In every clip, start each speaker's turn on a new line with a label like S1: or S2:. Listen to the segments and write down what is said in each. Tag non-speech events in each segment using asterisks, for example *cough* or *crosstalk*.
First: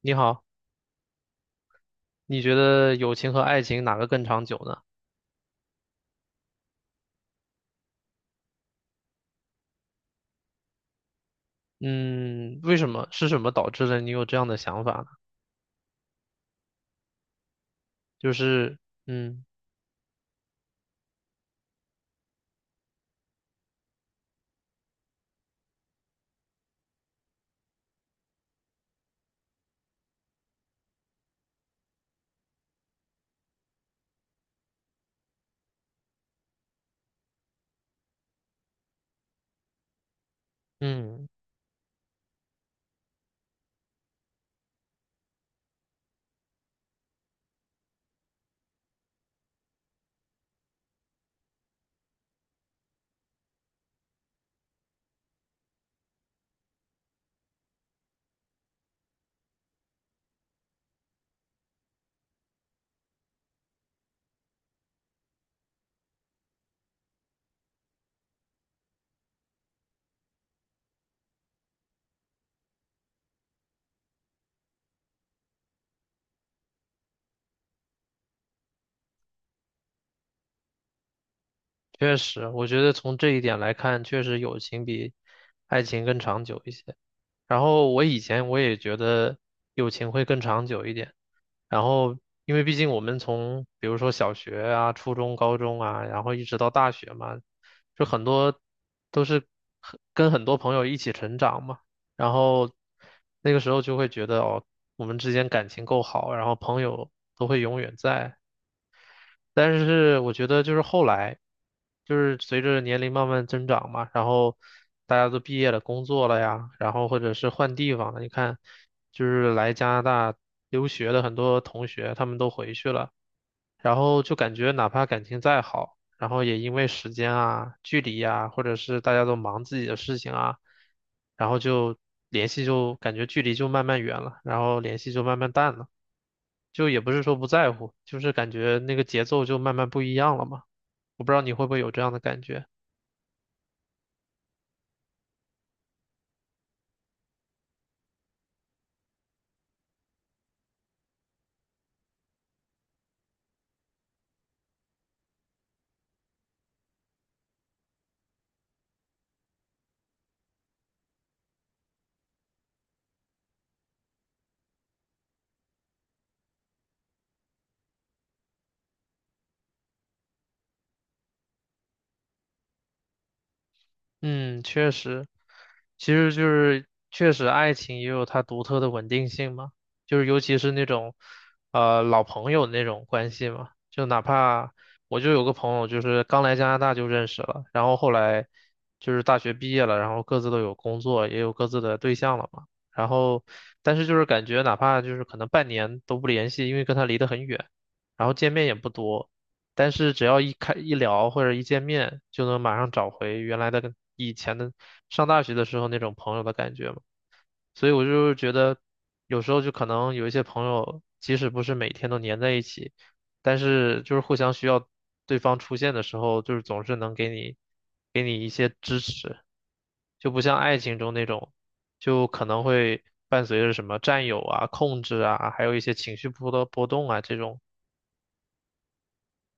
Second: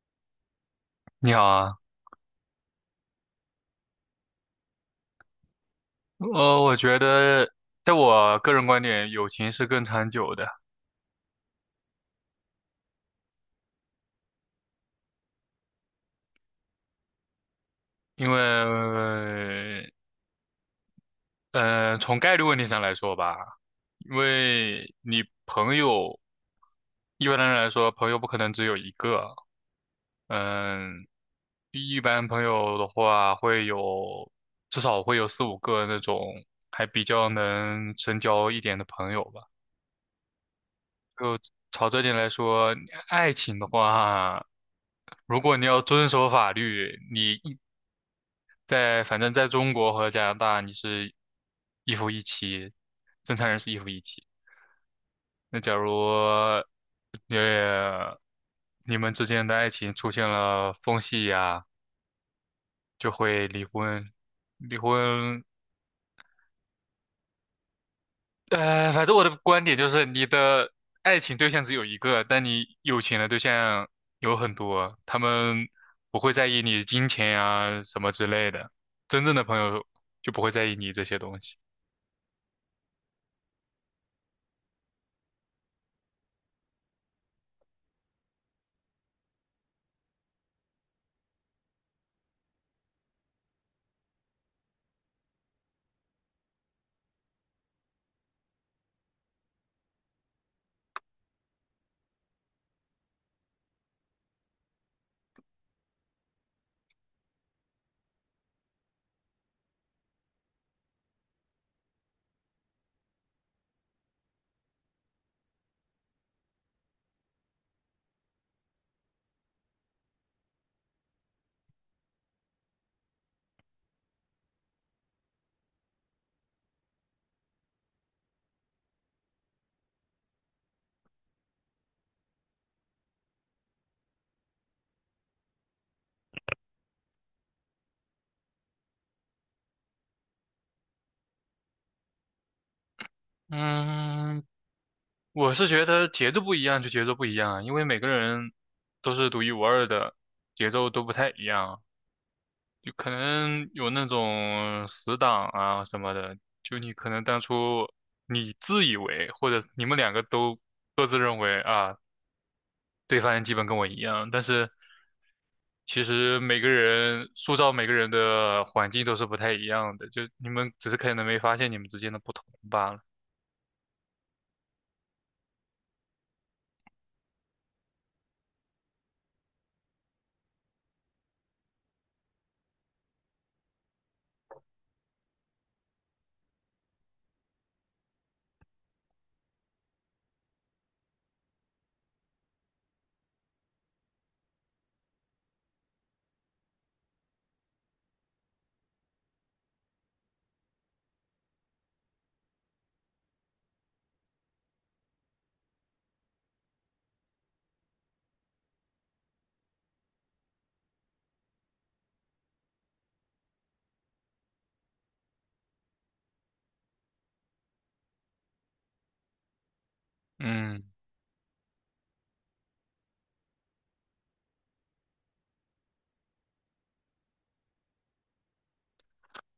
S1: 你好，
S2: 你好啊，
S1: 你觉得友情和爱情哪个更长久呢？
S2: 我觉得，在我个人观点，友情是更长久的。
S1: 嗯，为什么？是什么导致了你有这样的想法呢？
S2: 因
S1: 就是，嗯
S2: 为，从概率问题上来说吧，因为你朋友，一般的人来说，朋友不可能只有一个。嗯，一般朋友的话会有，至少会有四五个那种还比较能深交一点的朋友吧。
S1: 嗯，
S2: 就朝这点来说，爱情的话。如果你要遵守法律，你一在反正在中国和加拿大，你是一夫一妻，正常人是一夫一妻。那假如呃你们之间的爱情出现了缝隙呀、就会离婚。离婚，反正我的观点就是，你的爱情对象只有一个，但你有钱的对象有很多，他们不会在意你金钱呀、什么之类的，真正的朋友就不会在意你这些东西。
S1: 确实，我觉得从这一点来看，确实友情比爱情更长久一些。然后我以前也觉得友情会更长久一点，然后因为毕竟我们从比如说小学啊、初中、高中啊，然后一直到大学嘛，就很多都是跟很多朋友一起成长嘛，然后那个时候就会觉得哦，我们之间感情够好，然后朋友都会永远在，但是我觉得就是后来，就是随着年龄慢慢增长嘛，然后大家都毕业了、工作了呀，然后或者是换地方了。你看，就是来加拿大留学的很多同学，他们都回去了。然后就感觉哪怕感情再好，然后也因为时间啊、距离啊，或者是大家都忙自己的事情啊，然后就联系就感觉距离就慢慢远了，然后联系就慢慢淡了，就也不是说不在乎，就是感觉那个节奏就慢慢不一样了嘛。我不知道你会不会有这样的感觉。
S2: 嗯，我是觉得节奏不一样就节奏不一样啊，因为每个人都是独一无二的，节奏都不太一样，就可能有那种死党啊什么的，就你可能当初自以为或者你们两个都各自认为啊，对方基本跟我一样，但是其实每个人塑造每个人的环境都是不太一样的，就你们只是可能没发现你们之间的不同罢了。
S1: 嗯，确实，其实就是确实，爱情也有它独特的稳定性嘛，就是尤其是那种，老朋友那种关系嘛，就哪怕我就有个朋友，就是刚来加拿大就认识了，然后后来就是大学毕业了，然后各自都有工作，也有各自的对象了嘛，然后但是就是感觉哪怕就是可能半年都不联系，因为跟他离得很远，然后见面也不多。但是只要一聊或者一见面，就能马上找回原来的跟以前的上大学的时候那种朋友的感觉嘛。所以我就是觉得，有时候就可能有一些朋友，即使不是每天都黏在一起，但是就是互相需要对方出现的时候，就是总是能给你一些支持，就不像爱
S2: 嗯。
S1: 情中那种，就可能会伴随着什么占有啊、控制啊，还有一些情绪波的波动啊这种。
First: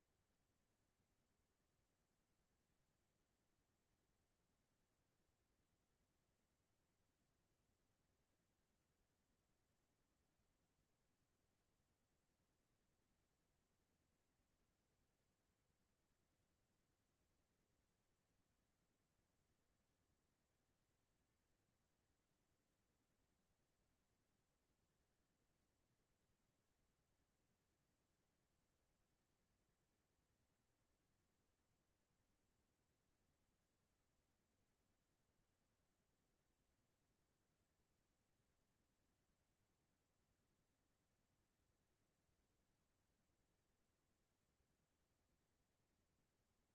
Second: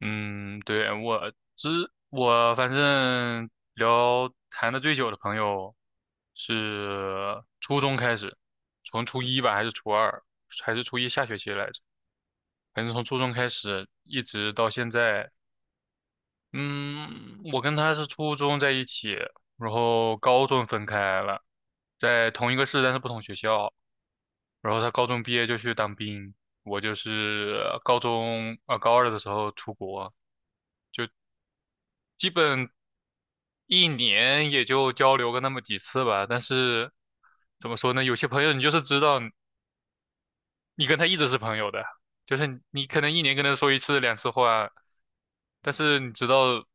S2: 嗯，对，我反正聊谈的最久的朋友是初中开始，从初一吧，还是初二，还是初一下学期来着，反正从初中开始一直到现在。嗯，我跟他是初中在一起，然后高中分开了，在同一个市，但是不同学校。然后他高中毕业就去当兵，我就是高中啊、高二的时候出国，基本。一年也就交流个那么几次吧。但是怎么说呢，有些朋友你就是知道你跟他一直是朋友的，就是你可能一年跟他说一次两次话，但是你知道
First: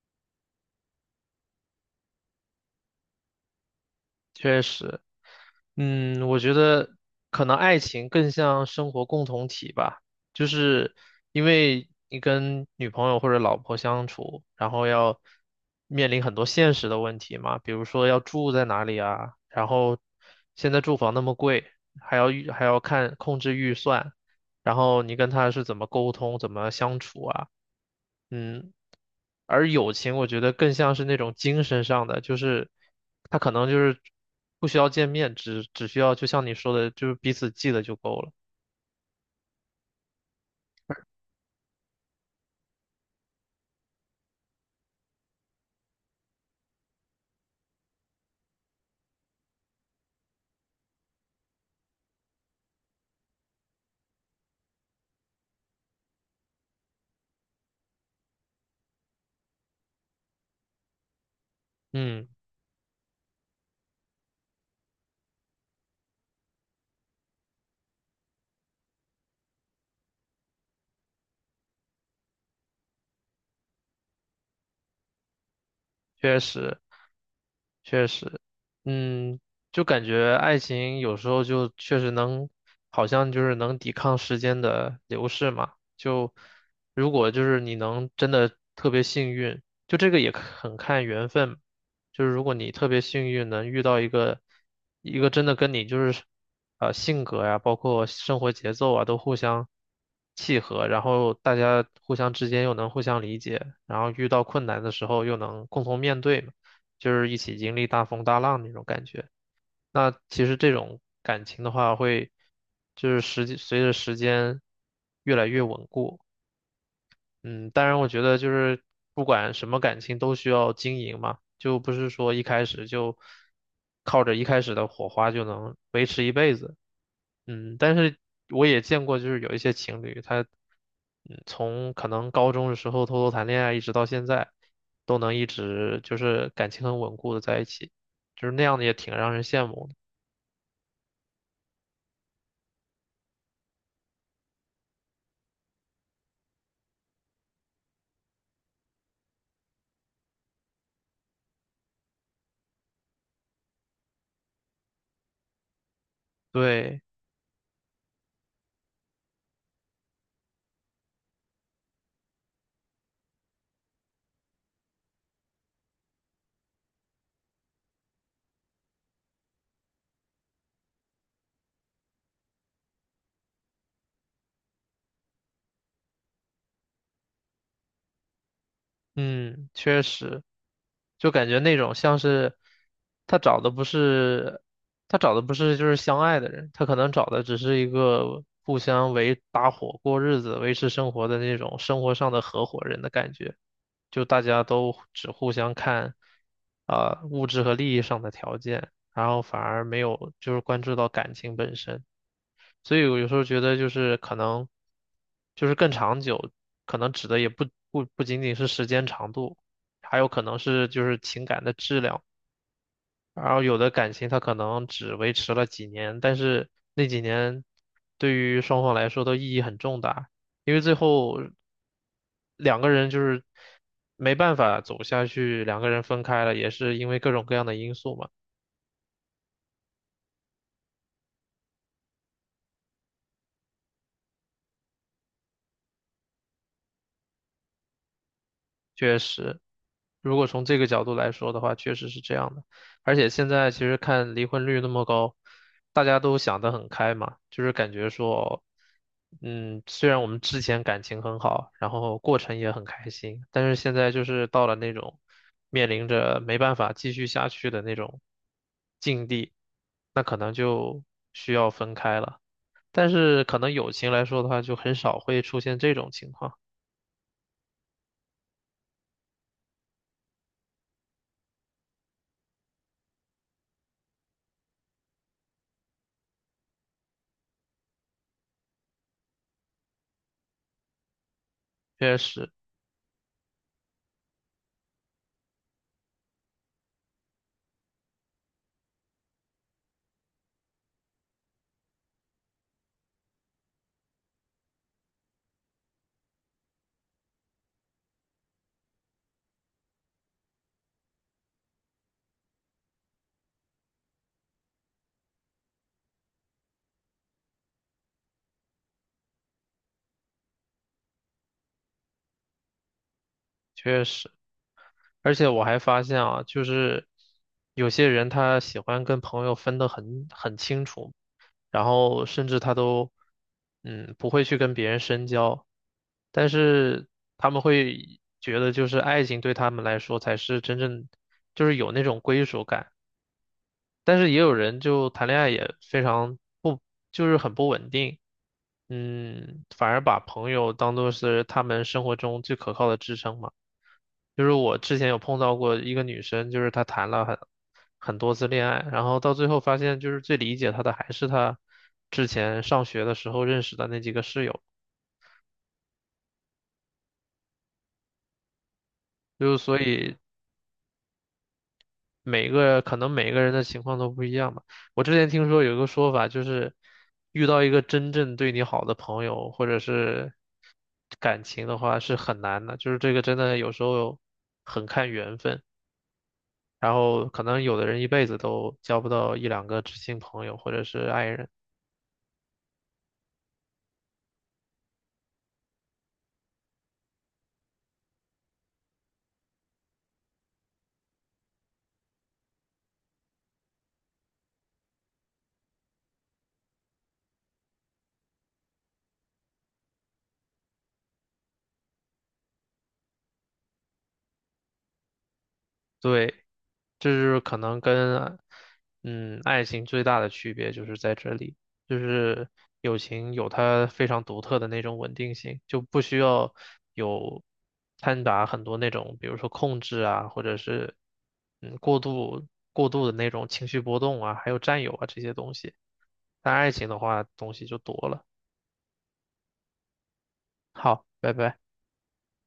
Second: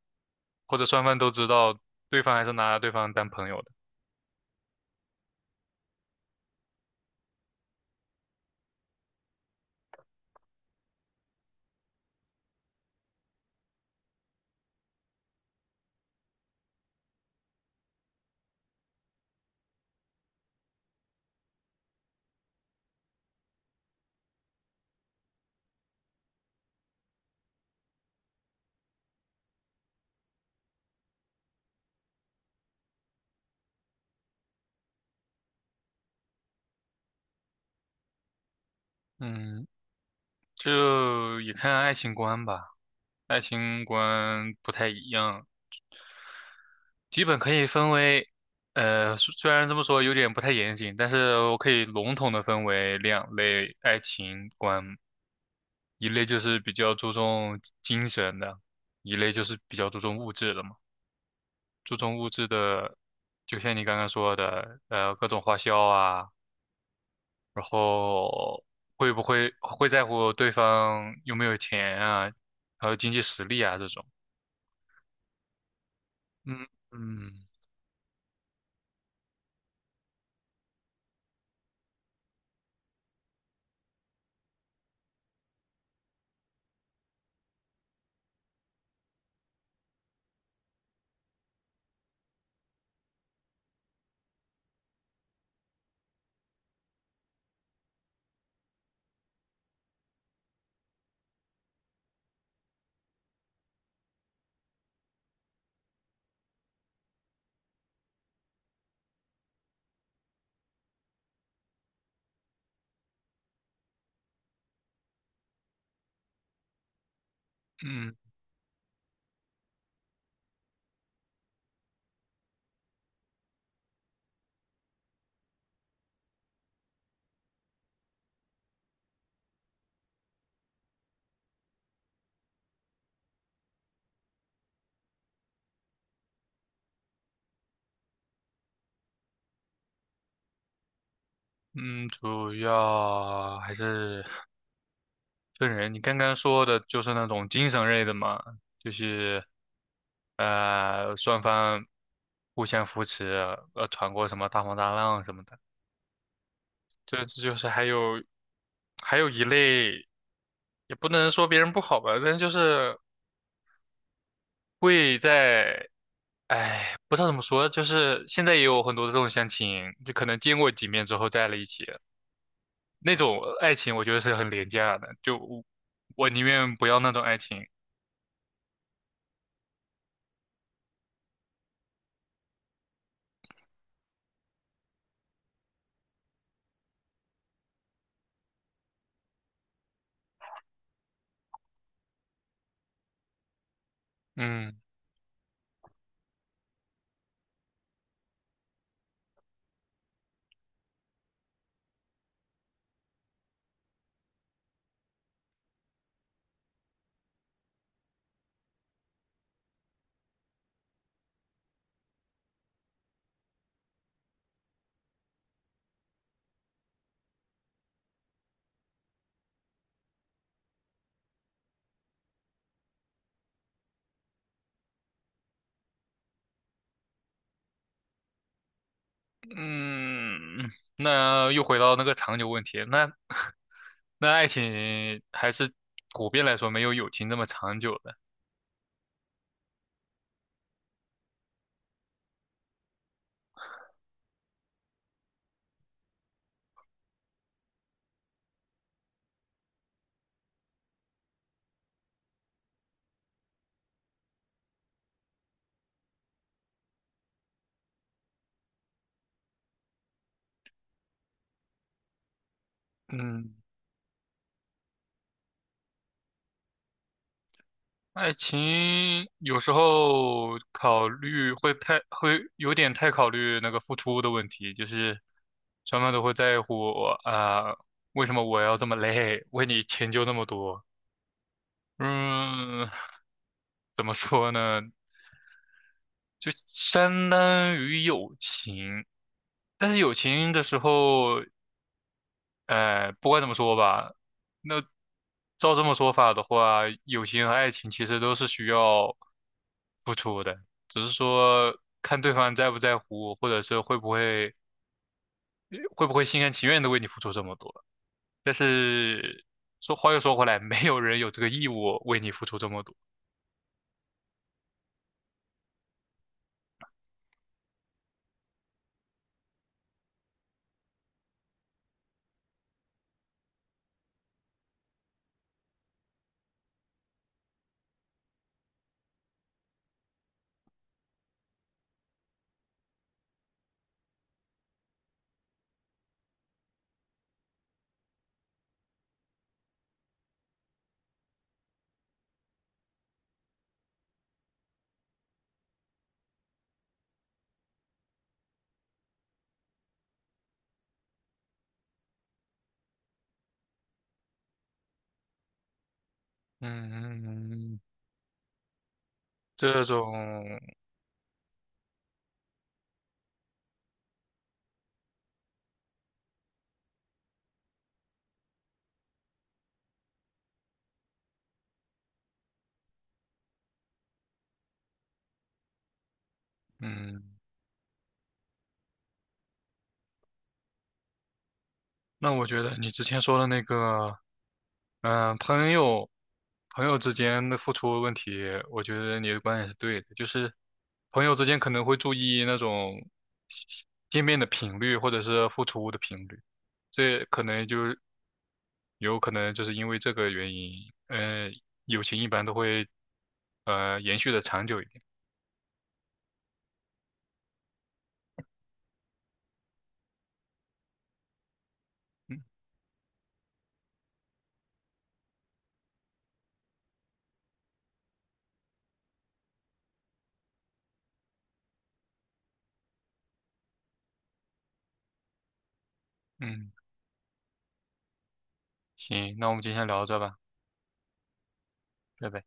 S2: 或者双方都知道，对方还是拿对方当朋友的。
S1: 确实，嗯，我觉得可能爱情更像生活共同体吧，就是因为你跟女朋友或者老婆相处，然后要面临很多现实的问题嘛，比如说要住在哪里啊，然后现在住房那么贵，还要看控制预算，然后你跟他是怎么沟通，怎么相处啊，嗯，而友情，我觉得更像是那种精神上的，就是他可能就是不需要见面，只需要就像你说的，就是彼此记得就够了。
S2: 嗯，就也看爱情观吧，爱情观不太一样，基本可以分为。虽然这么说有点不太严谨，但是我可以笼统的分为两类爱情观。一类就是比较注重精神的，一类就是比较注重物质的嘛。注重
S1: 嗯，
S2: 物质的，就像你刚刚说的，各种花销啊，然后会不会会在乎对方有没有钱啊，还有经济实力啊这种。
S1: 确
S2: 嗯
S1: 实。
S2: 嗯
S1: 确实，嗯，就感觉爱情有时候就确实能，好像就是能抵抗时间的流逝嘛。就如果就是你能真的特别幸运，就这个也很看缘分。就是如果你特别幸运能遇到一个真的跟你就是性格呀，包括生活节奏啊都互相契合，然后大家互相之间又能互相理解，然后遇到困难的时候又能共同面对嘛。就是一起经历大风大浪那种感觉。那其实这种感情的话会，就是时间随着时间越来越稳固。嗯，当然，我
S2: 嗯
S1: 觉得就是不管什么感情都需要经营嘛，就不是说一开始就靠着一开始的火花就能维持一辈子。嗯，但是我也见过，就是有一些情侣，他从可能高中的时候偷偷谈恋爱，一直到现在，都能一直就是感情很稳固的在一起，就是那样的也挺让人羡慕的。
S2: 嗯，主要还是分人。你刚刚说的就是那种精神类的嘛，就是。双方互相扶持，闯过什么大风大浪什么的。
S1: 对，
S2: 这就是还有一类，也不能说别人不好吧，但是就是会在，哎，不知道怎么说，就是现在也有很多的这种相亲，就可能见过几面之后在了一起，那种爱情我觉得是很廉价的，就我宁愿不要那种爱情。
S1: 嗯，确实。就感觉那种像是他找的不是他找的不是就是相爱的人，他可能找的只是一个互相为搭伙过日子、维持生活的那种生活上的合伙人的感觉，就大家
S2: 嗯。
S1: 都只互相看啊、物质和利益上的条件，然后反而没有就是关注到感情本身。所以我有时候觉得就是可能就是更长久，可能指的也不仅仅是时间长度，还有可能是就是情感的质量。然后有的感情它可能只维持了几年，但是那几年对于双方来说都意义很重大，因为最后两个人就是没办法走下去，两个人分开了，也是因为各种各样的因素嘛。
S2: 嗯，那又回到那个长久问题，那 *laughs* 那爱情还是普遍来说没有友情这么长久的。
S1: 确实，如果从这个角度来说的话，确实是这样的。而且现在其实看离婚率那么高，大家都想得很开嘛，就是感觉说，嗯，虽然我们之前感情很好，然后过程也很开心，但是现在就是到了那种面临着没办法继续下去的那种境地，那可能就需要分开了。但是
S2: 嗯，
S1: 可能友情来说的话，就很少会出现这种情况。
S2: 爱情有时候考虑会太，会有点太考虑那个付出的问题，就是双方都会在乎啊，为什么我要这么累，为你迁就那么多？
S1: 确实，
S2: 嗯，怎么说呢？就相当于友情。但是友情的时候，不管怎么说吧，那照这么说法的话，友情和爱情其实都是需要付出的，只是说看对方在不在乎，或者是会不会心甘情愿的为你付出这么多。但是说话又说回来，没有人有这个义务为你付出这么多。
S1: 确实。而且我还发现啊，就是有些人他喜欢跟朋友分得很清楚，然后甚至他都不会去跟别人深交，但是他们会觉得就是爱情对他们来说才是真正就是有那种归属感。但是也有人就谈恋爱也非常不，就是很不稳定，嗯，反而把朋友当做是他们生活中最可靠的支撑嘛。就是我之前有碰到过一个女生，就是她谈了很多次恋爱，然后到最后发现，就是最理解她的还是她之前上学的时候认识的那几个室友，
S2: 嗯，
S1: 就所
S2: 这
S1: 以
S2: 种，
S1: 每个可能每个人的情况都不一样吧。我之前听说有一个说法，就是遇到一个真正对你好的朋友或者是感情的话是很难的，就是这个真的有时候很看缘分，然
S2: 嗯，
S1: 后可能有的人一辈子都交不到一两个知心朋友或者是爱人。
S2: 那我觉得你之前说的那个，嗯、朋友之间的付出问题，我觉得你的观点是对的，就是朋友之间可能会注意那种见面的频率或者是付出的频率，这可能就有可能就是因为这个原因，友情一般都会延续的长久一点。
S1: 对，这就是可能跟爱情最大的区别就是在这里，就
S2: 嗯
S1: 是友情有它非常独特的那种稳定性，就不需要有掺杂很多那种，比如说控制啊，或者是嗯过度过度的那种情绪波动啊，还有占有啊这些东西。但爱
S2: 嗯，
S1: 情的话，东西就多了。
S2: 行，那我们今天聊到这吧，
S1: 好，拜拜。
S2: 拜拜。